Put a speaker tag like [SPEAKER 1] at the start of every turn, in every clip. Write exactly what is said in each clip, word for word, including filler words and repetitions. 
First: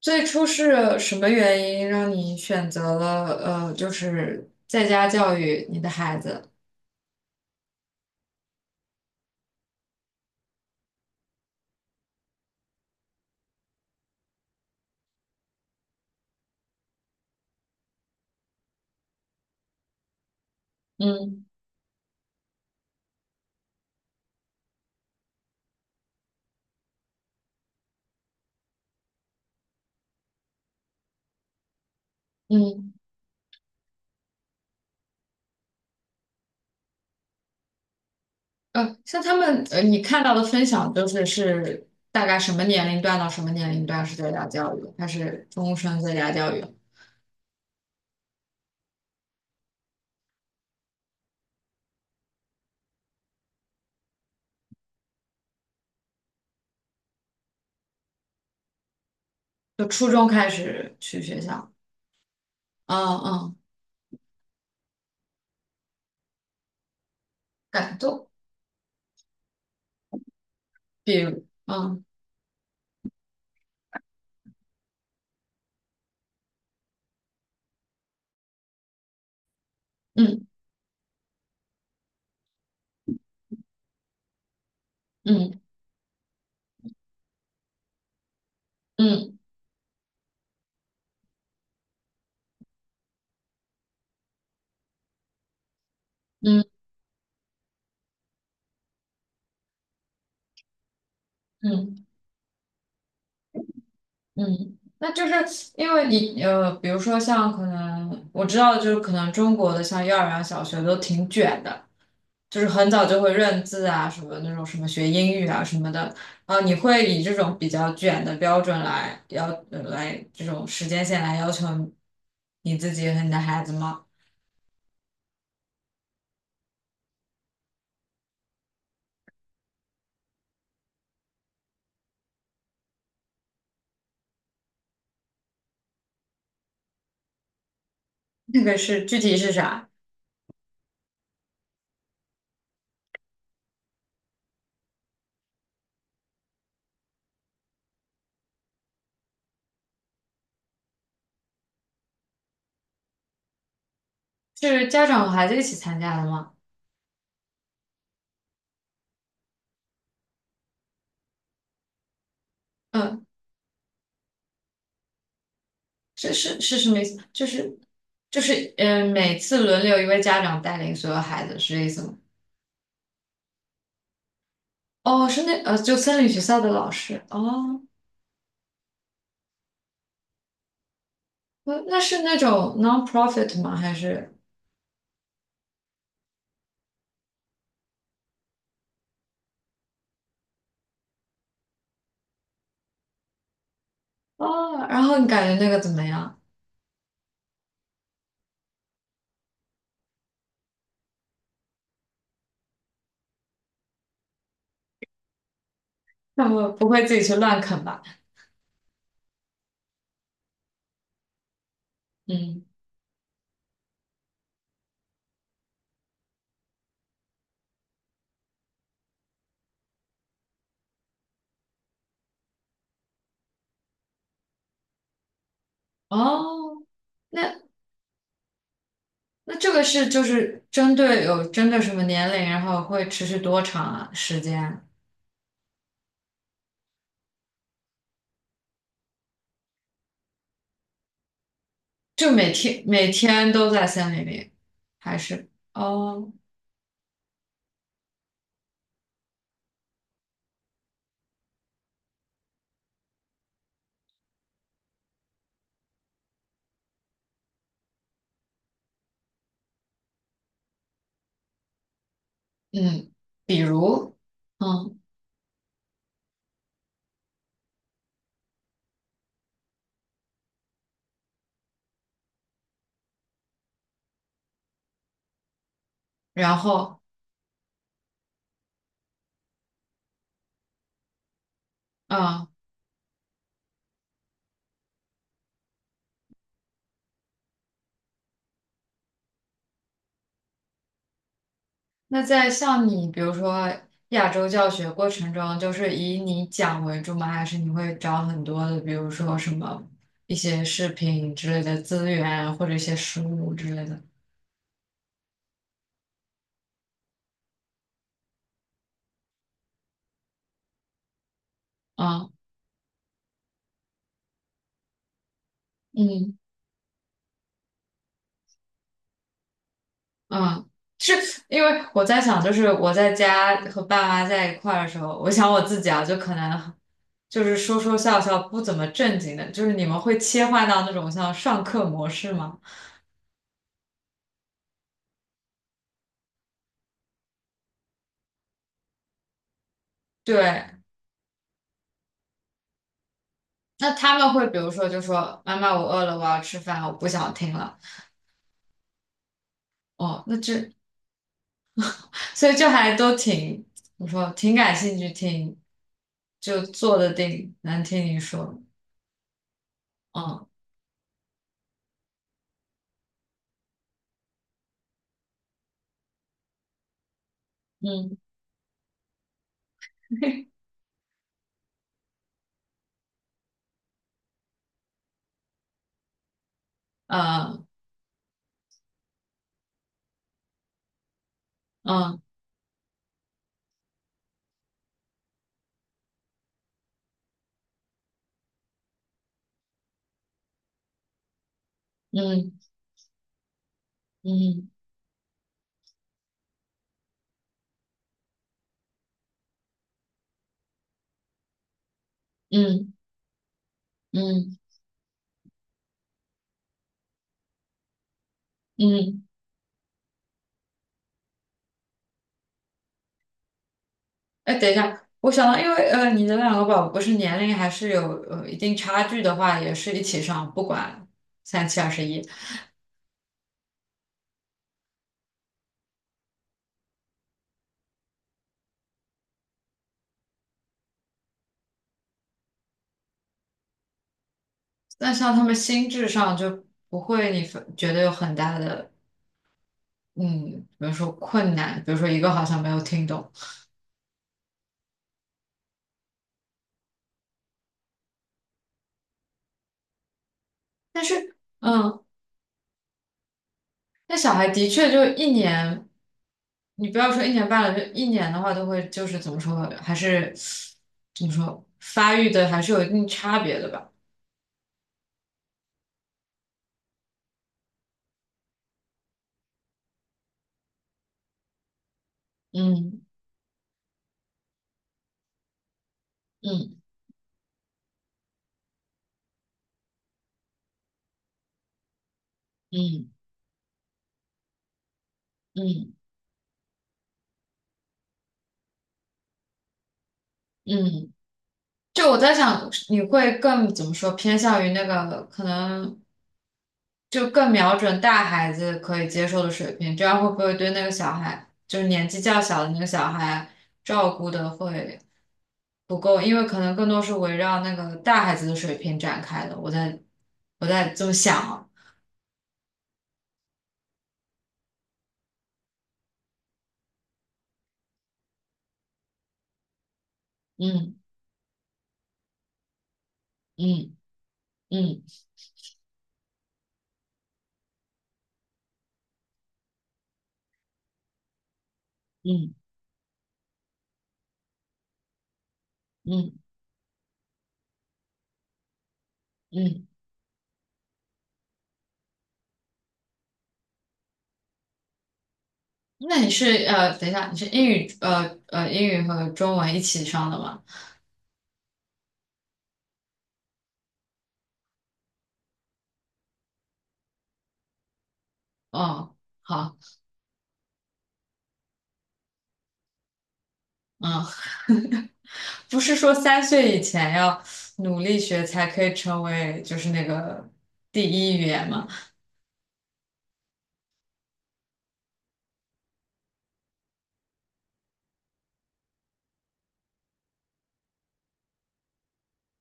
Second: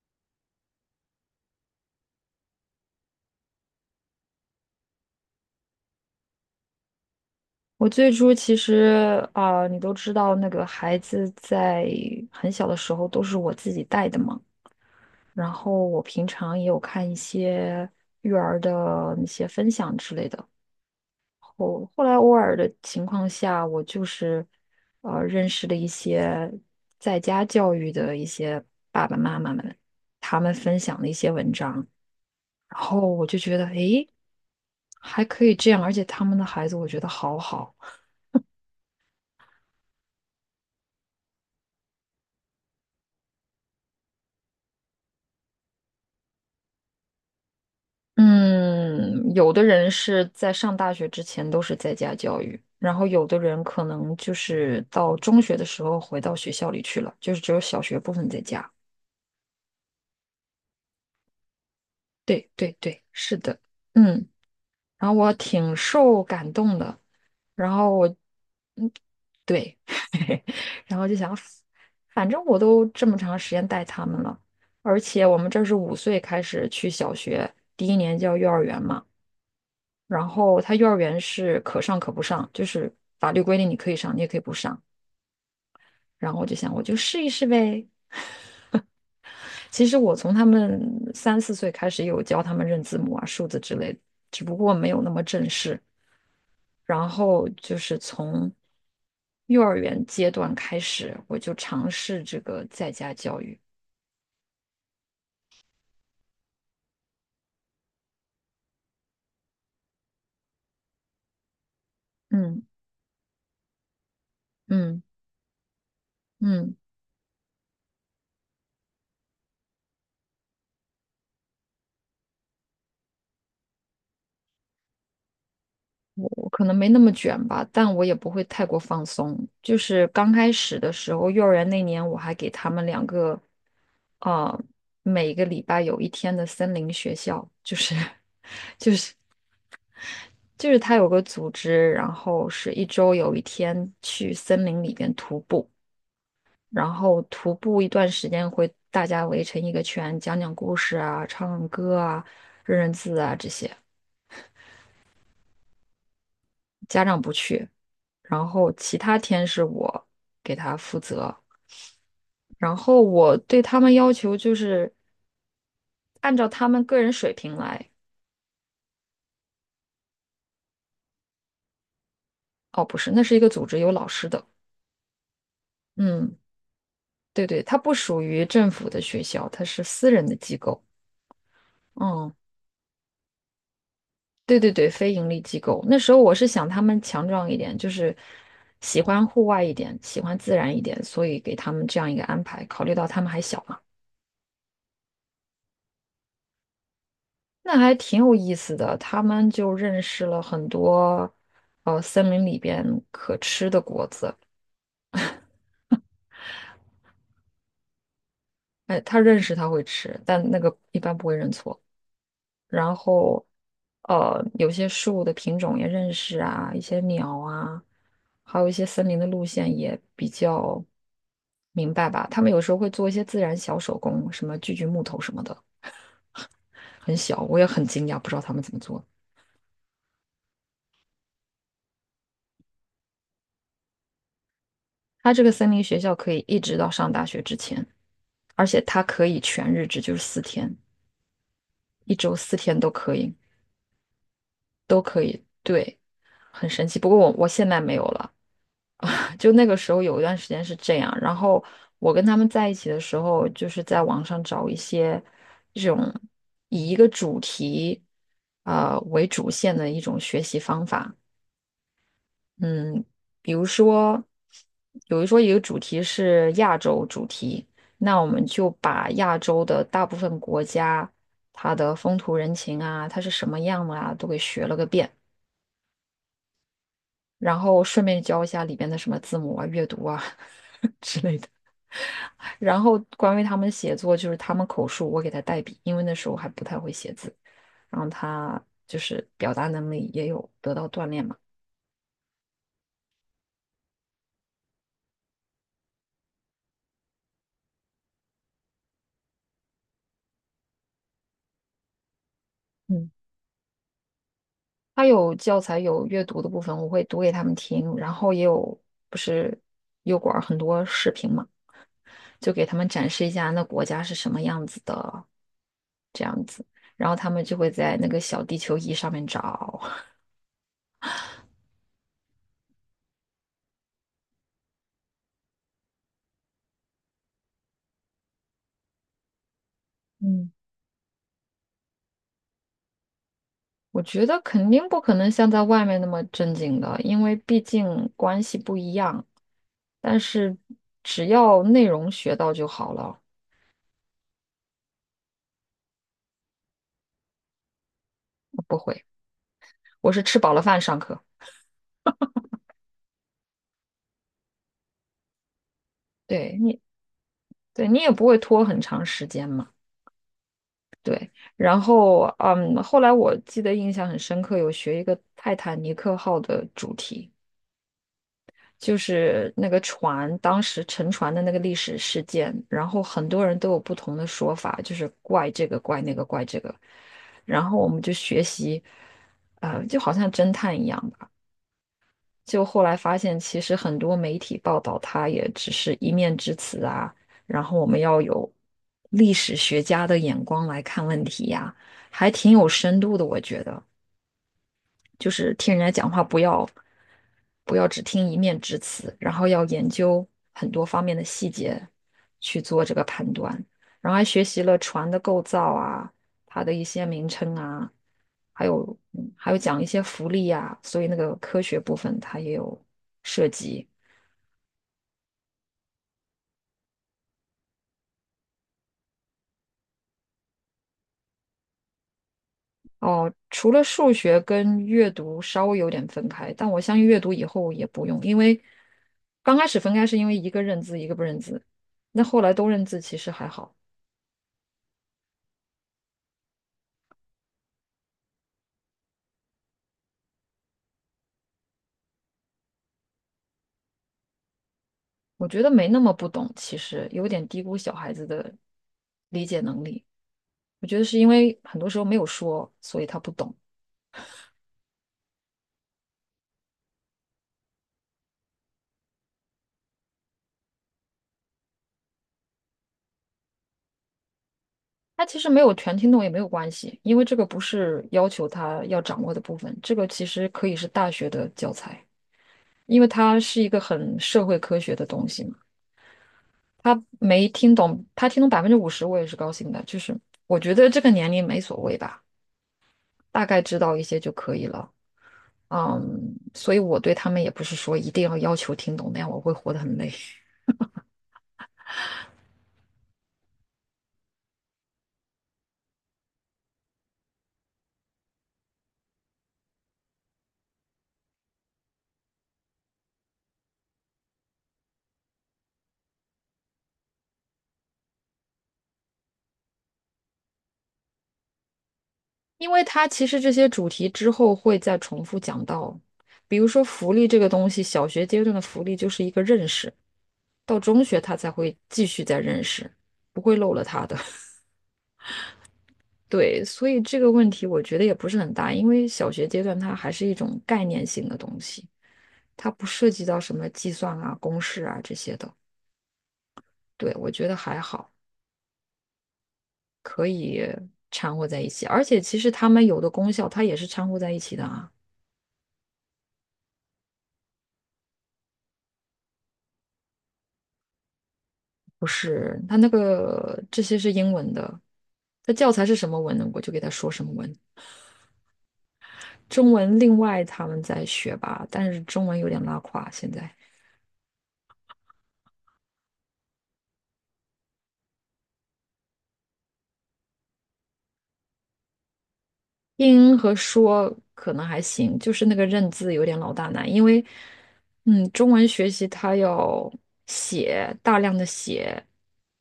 [SPEAKER 1] 最初是什么原因让你选择了呃，就是在家教育你的孩子？
[SPEAKER 2] 我最初其实啊、你都知道，那个孩子在很小的时候都是我自己带的嘛。然后我平常也有看一些育儿的那些分享之类的。
[SPEAKER 1] 嗯
[SPEAKER 2] 后后来偶尔的情况下，我就是呃认识了一些在家教育的一些爸爸妈妈们，他们分享的一些文章，然
[SPEAKER 1] 嗯，
[SPEAKER 2] 后我就觉得，诶，还可以这样，而且他们的孩子我觉得好好。
[SPEAKER 1] 呃，像他们呃，你看到的分享都是是大概什么年龄段到什么年龄段是在家教育，还是终身在家教育？
[SPEAKER 2] 嗯，有的人是在上大学之前都是在家教育，然后有的人可能就是到中学的时候回到学校里去了，就是只有小学部分在家。
[SPEAKER 1] 就初中开始去学校？
[SPEAKER 2] 对对
[SPEAKER 1] 嗯
[SPEAKER 2] 对，是
[SPEAKER 1] 嗯，
[SPEAKER 2] 的，嗯，然后我挺受感动的，然后
[SPEAKER 1] 感
[SPEAKER 2] 我，
[SPEAKER 1] 动，
[SPEAKER 2] 嗯，对，然后就
[SPEAKER 1] 比
[SPEAKER 2] 想，
[SPEAKER 1] 如嗯
[SPEAKER 2] 反正我都这么长时间带他们了，而且我们这儿是五岁开始去小学，第一年叫幼儿园嘛。然
[SPEAKER 1] 嗯
[SPEAKER 2] 后他幼儿园是可上可不上，就是法律规定你可以上，你也可以不上。
[SPEAKER 1] 嗯
[SPEAKER 2] 然后我就想，我就试一试呗。
[SPEAKER 1] 嗯
[SPEAKER 2] 其实我从他们三四岁开始有教他们认字母啊、数字之类的，只不过没有那么正式。
[SPEAKER 1] 嗯嗯。
[SPEAKER 2] 然后就是从幼儿园阶段开始，我就尝
[SPEAKER 1] 嗯
[SPEAKER 2] 试这个在家教育。
[SPEAKER 1] 嗯，那就是因为你呃，比如说像可能我知道，就是可能中国的像幼儿园、小学都挺卷的，就
[SPEAKER 2] 嗯
[SPEAKER 1] 是很早就会认字啊，什么那种什么
[SPEAKER 2] 嗯
[SPEAKER 1] 学英语啊什么的。啊。你
[SPEAKER 2] 嗯。
[SPEAKER 1] 会以这种比较卷的标准来要呃来这种时间线来要求你自己和你的孩子吗？
[SPEAKER 2] 我可能没那么卷吧，但我也不会太过放松。就是刚开始的时候，幼儿园那年我还给他们两个，呃，每个礼拜有一天的森林学校，就是
[SPEAKER 1] 那个是具体是啥？
[SPEAKER 2] 就是他有个组织，然后是一周有一天去森林里边徒步，然后徒步一段时间会大家围成一个圈，讲讲故事啊，唱唱歌啊，认认字啊这些。
[SPEAKER 1] 是家长和孩子一起参加的吗？
[SPEAKER 2] 家长不去，然后其他天是我给他负责。然后
[SPEAKER 1] 嗯。
[SPEAKER 2] 我对他们要求就是
[SPEAKER 1] 是
[SPEAKER 2] 按照
[SPEAKER 1] 是
[SPEAKER 2] 他
[SPEAKER 1] 是
[SPEAKER 2] 们
[SPEAKER 1] 什
[SPEAKER 2] 个
[SPEAKER 1] 么意
[SPEAKER 2] 人
[SPEAKER 1] 思？
[SPEAKER 2] 水
[SPEAKER 1] 就
[SPEAKER 2] 平
[SPEAKER 1] 是
[SPEAKER 2] 来。
[SPEAKER 1] 就是嗯、呃每次轮流一位家长带领所有孩子，是这意思吗？
[SPEAKER 2] 哦，不是，那是一个组织，有老师的。
[SPEAKER 1] 哦，是那呃，就森林
[SPEAKER 2] 嗯，
[SPEAKER 1] 学校的老师
[SPEAKER 2] 对对，它
[SPEAKER 1] 哦，
[SPEAKER 2] 不属于政府的学校，它是私人的机构。
[SPEAKER 1] 那那是
[SPEAKER 2] 嗯，
[SPEAKER 1] 那种 non-profit 吗？还是
[SPEAKER 2] 对对对，非盈利机构。那时候我是想他们强壮一点，就是喜欢户外一点，喜欢自然一点，所以给他们这样一个安排。考虑到他们还小嘛，
[SPEAKER 1] 哦？然后你感觉那个怎么样？
[SPEAKER 2] 那还挺有意思的。他们就认识了很多，呃，森林里边可吃的果子。
[SPEAKER 1] 那我不会自己去乱啃吧？
[SPEAKER 2] 哎，他认识他会吃，但那个一般不会认错。
[SPEAKER 1] 嗯，
[SPEAKER 2] 然后，呃，有些树的品种也认识啊，一些鸟啊，还有一些森林的路线也比较明白吧。他们有时候会做一些自然小手工，什么锯锯木头什么的，
[SPEAKER 1] 哦，
[SPEAKER 2] 很小，我
[SPEAKER 1] 那
[SPEAKER 2] 也很惊讶，不知道他们怎么做。
[SPEAKER 1] 那这个是就是针对有针对什么年龄，然后会持续多长啊时间？
[SPEAKER 2] 他这个森林学校可以一直到上大学之前，而且它可以全日制，就是四天，一
[SPEAKER 1] 就
[SPEAKER 2] 周
[SPEAKER 1] 每
[SPEAKER 2] 四天
[SPEAKER 1] 天
[SPEAKER 2] 都
[SPEAKER 1] 每
[SPEAKER 2] 可以，
[SPEAKER 1] 天都在森林里，
[SPEAKER 2] 都
[SPEAKER 1] 还
[SPEAKER 2] 可以，
[SPEAKER 1] 是
[SPEAKER 2] 对，
[SPEAKER 1] 哦？
[SPEAKER 2] 很神奇。不过我我现在没有了。就那个时候有一段时间是这样，然后我跟他们在一起的时候，就是在网上找一些这种以一个主题呃为主线的一种学习方法。嗯，
[SPEAKER 1] 嗯，
[SPEAKER 2] 比
[SPEAKER 1] 比
[SPEAKER 2] 如
[SPEAKER 1] 如，
[SPEAKER 2] 说，
[SPEAKER 1] 嗯，
[SPEAKER 2] 比如说一个主题是亚洲主题，那我们就把亚洲的大部分国家它的风土人情啊，它是什么样的啊，都给学了个遍，
[SPEAKER 1] 然后，
[SPEAKER 2] 然后顺便教一下里边的什么字母啊、阅读啊 之类的。
[SPEAKER 1] 嗯，
[SPEAKER 2] 然后关于他们写作，就是他们口述，我给他代笔，因为那时候还不太会写字。然后他就是表达能力也有得到锻炼嘛。
[SPEAKER 1] 那在像你，比如说亚洲教学过程中，就是以你讲为主吗？还是你会找很多的，比如说什么一些视频之类的资源，或者一些
[SPEAKER 2] 嗯，
[SPEAKER 1] 书之类的？
[SPEAKER 2] 他有教材有阅读的部分，我会读给他们听，然后也有不是油管儿很多视频嘛，
[SPEAKER 1] 嗯
[SPEAKER 2] 就给他们展示一下那国家是什么样子的这
[SPEAKER 1] 嗯
[SPEAKER 2] 样子，然后他们就会在那个小地球仪上面找。
[SPEAKER 1] 嗯，是因为我在想，就是我在家和爸妈在一块儿的时候，我想我自己啊，就可能就是说说笑笑，不怎么正经的，就是你们会 切
[SPEAKER 2] 嗯。
[SPEAKER 1] 换到那种像上课模式吗？
[SPEAKER 2] 我觉得肯定不可能像在外面那么正经的，因为毕竟关系不一样。但是
[SPEAKER 1] 对，
[SPEAKER 2] 只要内容学到就好了，
[SPEAKER 1] 那他们会比如说就说妈妈我饿了，我要吃饭，我不想听了。
[SPEAKER 2] 我不会，我是
[SPEAKER 1] 哦，那
[SPEAKER 2] 吃饱了
[SPEAKER 1] 这
[SPEAKER 2] 饭上课。
[SPEAKER 1] 所以就还都挺，我说挺感兴趣，听，
[SPEAKER 2] 对
[SPEAKER 1] 就
[SPEAKER 2] 你，
[SPEAKER 1] 坐得定，能
[SPEAKER 2] 对你
[SPEAKER 1] 听
[SPEAKER 2] 也
[SPEAKER 1] 你
[SPEAKER 2] 不会
[SPEAKER 1] 说。
[SPEAKER 2] 拖很长时间嘛。
[SPEAKER 1] 嗯
[SPEAKER 2] 对，然后嗯，后来我记得印象很深刻，有学一个泰坦尼克号的主题。
[SPEAKER 1] 嗯
[SPEAKER 2] 就是那个船当时沉船的那个历史事件，然后很多人都有不同的说法，就是怪这个怪那个怪这个，然
[SPEAKER 1] 呃
[SPEAKER 2] 后我们就学习，呃，就好像侦探一样吧。
[SPEAKER 1] 嗯
[SPEAKER 2] 就后来发现，其实很多媒体报道它也只是一面之词啊，然后我们要有历史学家的眼光来看问题呀，还挺
[SPEAKER 1] 嗯
[SPEAKER 2] 有深度的，我觉得。
[SPEAKER 1] 嗯
[SPEAKER 2] 就是听人家讲话不要不要只听一面之词，然后要研究很多方面的细节去做
[SPEAKER 1] 嗯
[SPEAKER 2] 这个判断，然后还学
[SPEAKER 1] 嗯
[SPEAKER 2] 习了船的构造啊，它的一些名称啊，还有
[SPEAKER 1] 嗯。
[SPEAKER 2] 嗯还有讲一些浮力啊，所以那个科学部分它也有涉及。
[SPEAKER 1] 哎，等一下，我想到，因为呃，你的两个宝宝不是年龄还是有呃一定差距的话，也是一起上，不管三七二十一。
[SPEAKER 2] 哦，除了数学跟阅读稍微有点分开，但我相信阅读以后也不用，因为刚开始分开是因为一个认字一个不认字，那后来都认字其实还好。
[SPEAKER 1] 那像他们心智上就不会你分觉得有很大的嗯，比如说困难，比如说一个好像没有听懂，
[SPEAKER 2] 我觉得没那么不懂，其实有点低估小孩子的理解能力。我觉得
[SPEAKER 1] 但
[SPEAKER 2] 是因
[SPEAKER 1] 是
[SPEAKER 2] 为很多时
[SPEAKER 1] 嗯，
[SPEAKER 2] 候没有说，所以他不懂。
[SPEAKER 1] 那小孩的确就一年，你不要说一年半了，就一年的话都会就是怎么说，还是怎么说发育的还是有一定差别的吧？
[SPEAKER 2] 他其实没有全听懂也没有关系，因为这个不是要求他要掌握的部分，这个其实可以是大学的教材，因为它是一个很社会科学的东西嘛。
[SPEAKER 1] 嗯
[SPEAKER 2] 他没听懂，他听懂百分之五十，我也是高兴的。就是我觉得这个年龄没所谓吧，
[SPEAKER 1] 嗯
[SPEAKER 2] 大概知道一些就可以了。
[SPEAKER 1] 嗯
[SPEAKER 2] 嗯，所以我对他们也不是说一定要要求听懂，那样我会活得很累。
[SPEAKER 1] 嗯嗯。嗯。就我在想，你会更怎么说，偏向于那个可能就更瞄准大孩子可以接受的水平，这样会不会对那个小孩，就是年纪较小的那个小孩，照顾的会不够？因为可能更多是围绕那个大孩子的水平展开的。我在我在这么想啊，
[SPEAKER 2] 因为它其实这些主题之后会再重复讲到，比如说福利这个东西，小学阶段的福利就是一个认识，到
[SPEAKER 1] 嗯
[SPEAKER 2] 中学他才会继续再认识，不会漏了
[SPEAKER 1] 嗯
[SPEAKER 2] 他的。
[SPEAKER 1] 嗯
[SPEAKER 2] 对，所以这个问题我觉得也不是很大，因为小学阶段它还是一种概念性的东西，
[SPEAKER 1] 嗯
[SPEAKER 2] 它不涉及到什么计算啊、公式啊这些的。
[SPEAKER 1] 嗯
[SPEAKER 2] 对，我觉得还好。
[SPEAKER 1] 嗯。
[SPEAKER 2] 可以掺和在一起，而且其实它们有的功效它也是掺和在一起的啊，
[SPEAKER 1] 那你是呃，等一下，你是英语呃呃英语和中文一起上的吗？
[SPEAKER 2] 不是？它那个这些是英文的，它教材是什么文呢？我就给它说什么文，
[SPEAKER 1] 哦，
[SPEAKER 2] 中
[SPEAKER 1] 好。
[SPEAKER 2] 文另外他们在学吧，但是中文有点拉垮现在。
[SPEAKER 1] 嗯。不是说三岁以前要努力学才可以成为就是那个第一语言嘛？
[SPEAKER 2] 听和说可能还行，就是那个认字有点老大难，因为，嗯，中文学习它要写，大量的写，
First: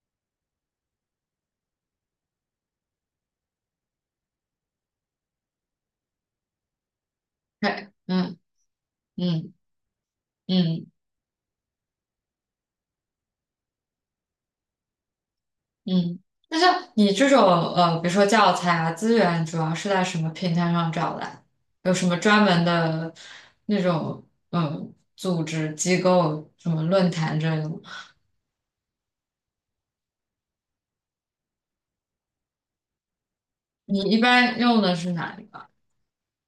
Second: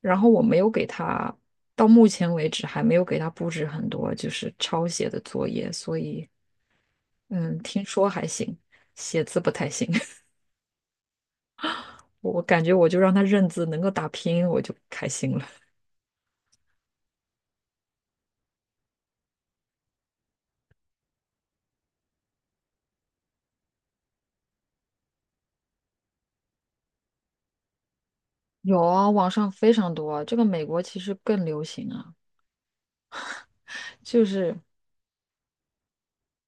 [SPEAKER 2] 然后我没有给他，到目前为止还没有给他布置很多就是抄写的作业，所以，嗯，听
[SPEAKER 1] 对，
[SPEAKER 2] 说还
[SPEAKER 1] 嗯
[SPEAKER 2] 行，写字不
[SPEAKER 1] 嗯
[SPEAKER 2] 太行，
[SPEAKER 1] 嗯嗯。
[SPEAKER 2] 我感觉我就让他认字，能够打拼音我就开心了。
[SPEAKER 1] 嗯。那像你这种呃，比如说教材啊资源，主要是在什么平台上找的？有什么专门的那种嗯组织机构、什么论坛之类的吗？
[SPEAKER 2] 有啊，网上非常多啊这个美国其实更流行啊，
[SPEAKER 1] 你一
[SPEAKER 2] 就是。
[SPEAKER 1] 般用的是哪一个？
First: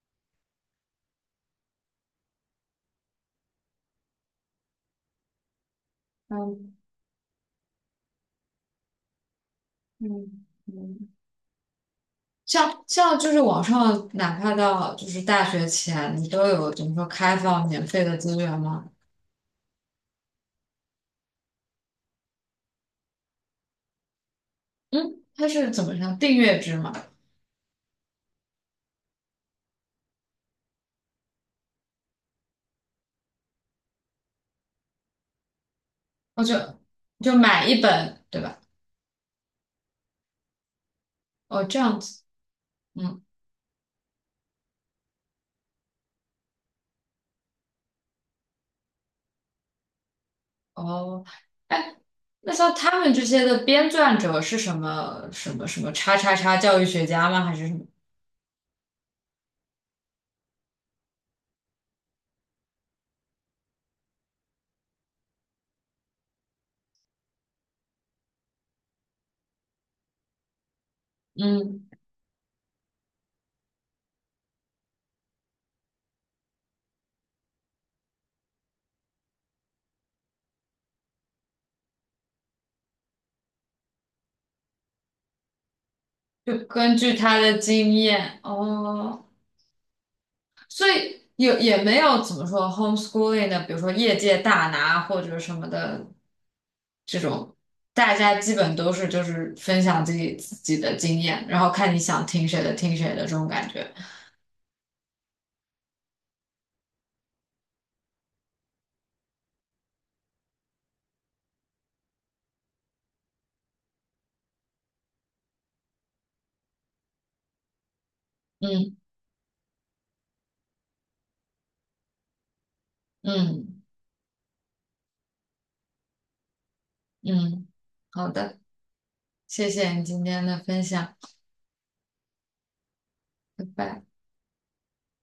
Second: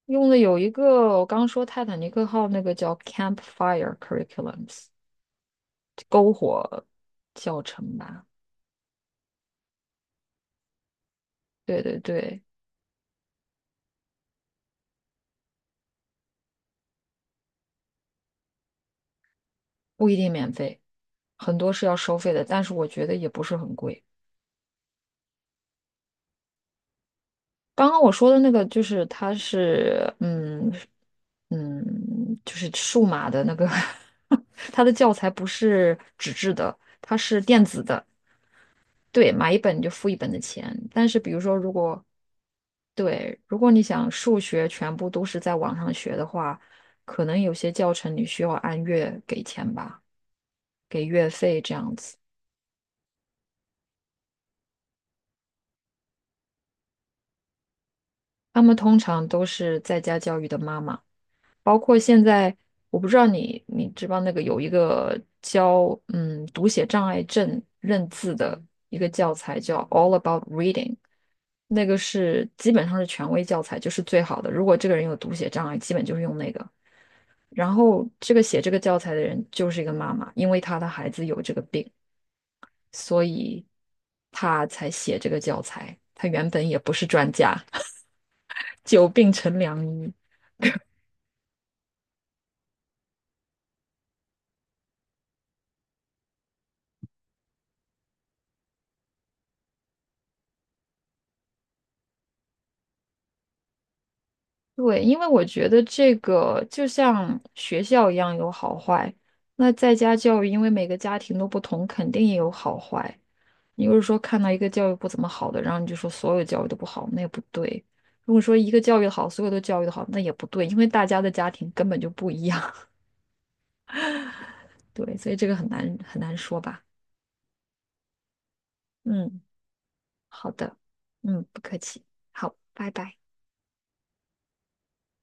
[SPEAKER 2] 用的有一个我刚说泰坦尼克号那个叫 Campfire Curriculums
[SPEAKER 1] 嗯
[SPEAKER 2] 呃教程吧，
[SPEAKER 1] 嗯嗯。
[SPEAKER 2] 对对对，
[SPEAKER 1] 像像就是网上，哪怕到就是大学前，你都有怎么说开放免费的资源吗？
[SPEAKER 2] 不一定免费，很多是要收费的，但是我觉得也不是很贵。
[SPEAKER 1] 嗯，它是怎么样订阅制嘛？
[SPEAKER 2] 刚刚我说的那个就是它是嗯嗯就是数码的那个 它的教材不是纸
[SPEAKER 1] 哦，
[SPEAKER 2] 质
[SPEAKER 1] 就
[SPEAKER 2] 的，它
[SPEAKER 1] 就
[SPEAKER 2] 是电
[SPEAKER 1] 买一
[SPEAKER 2] 子的，
[SPEAKER 1] 本，对吧？
[SPEAKER 2] 对，买一本就付一本的钱。但是比如说
[SPEAKER 1] 哦，
[SPEAKER 2] 如
[SPEAKER 1] 这样
[SPEAKER 2] 果
[SPEAKER 1] 子，嗯，
[SPEAKER 2] 对，如果你想数学全部都是在网上学的话，可能有些教程你需要按月给钱吧，给
[SPEAKER 1] 哦，
[SPEAKER 2] 月费这样
[SPEAKER 1] 哎，
[SPEAKER 2] 子。
[SPEAKER 1] 那像他们这些的编撰者是什么什么什么叉叉叉教育学家吗？还是什么？
[SPEAKER 2] 他们通常都是在家教育的妈妈，包括现在，我不知道你你知不知道那个有一个教嗯读写障碍症认字的一个教材叫《All About Reading》，那
[SPEAKER 1] 嗯，
[SPEAKER 2] 个是基本上是权威教材，就是最好的。如果这个人有读写障碍，基本就是用那个。然后这个写这个教材的人就是一个妈妈，因为她的孩子有这个病，所以她才写这个教材。她原
[SPEAKER 1] 就
[SPEAKER 2] 本也不
[SPEAKER 1] 根
[SPEAKER 2] 是
[SPEAKER 1] 据
[SPEAKER 2] 专
[SPEAKER 1] 他
[SPEAKER 2] 家，
[SPEAKER 1] 的经验，
[SPEAKER 2] 久
[SPEAKER 1] 哦，
[SPEAKER 2] 病成良医。
[SPEAKER 1] 所以也也没有怎么说 homeschooling 的，比如说业界大拿或者什么的这种，大家基本都是就是分享自己自己的经验，然后看你想听谁的听谁的这种感觉。
[SPEAKER 2] 对，因为我觉得这个就像学校一样有好坏，那在家教育，因为每个家庭都不同，肯定也有好坏。你如果说看到一个教育不怎么好的，然后你就说所有教育都不好，那也不对。如果说一个
[SPEAKER 1] 嗯
[SPEAKER 2] 教育好，所有都教育的好，那也不对，因为大家的家庭根本就不一样。
[SPEAKER 1] 嗯
[SPEAKER 2] 对，所以这个很难很难说吧。
[SPEAKER 1] 嗯，好的，
[SPEAKER 2] 嗯，
[SPEAKER 1] 谢谢你今天
[SPEAKER 2] 好
[SPEAKER 1] 的
[SPEAKER 2] 的，
[SPEAKER 1] 分享，
[SPEAKER 2] 嗯，不客气，好，拜拜。
[SPEAKER 1] 拜拜。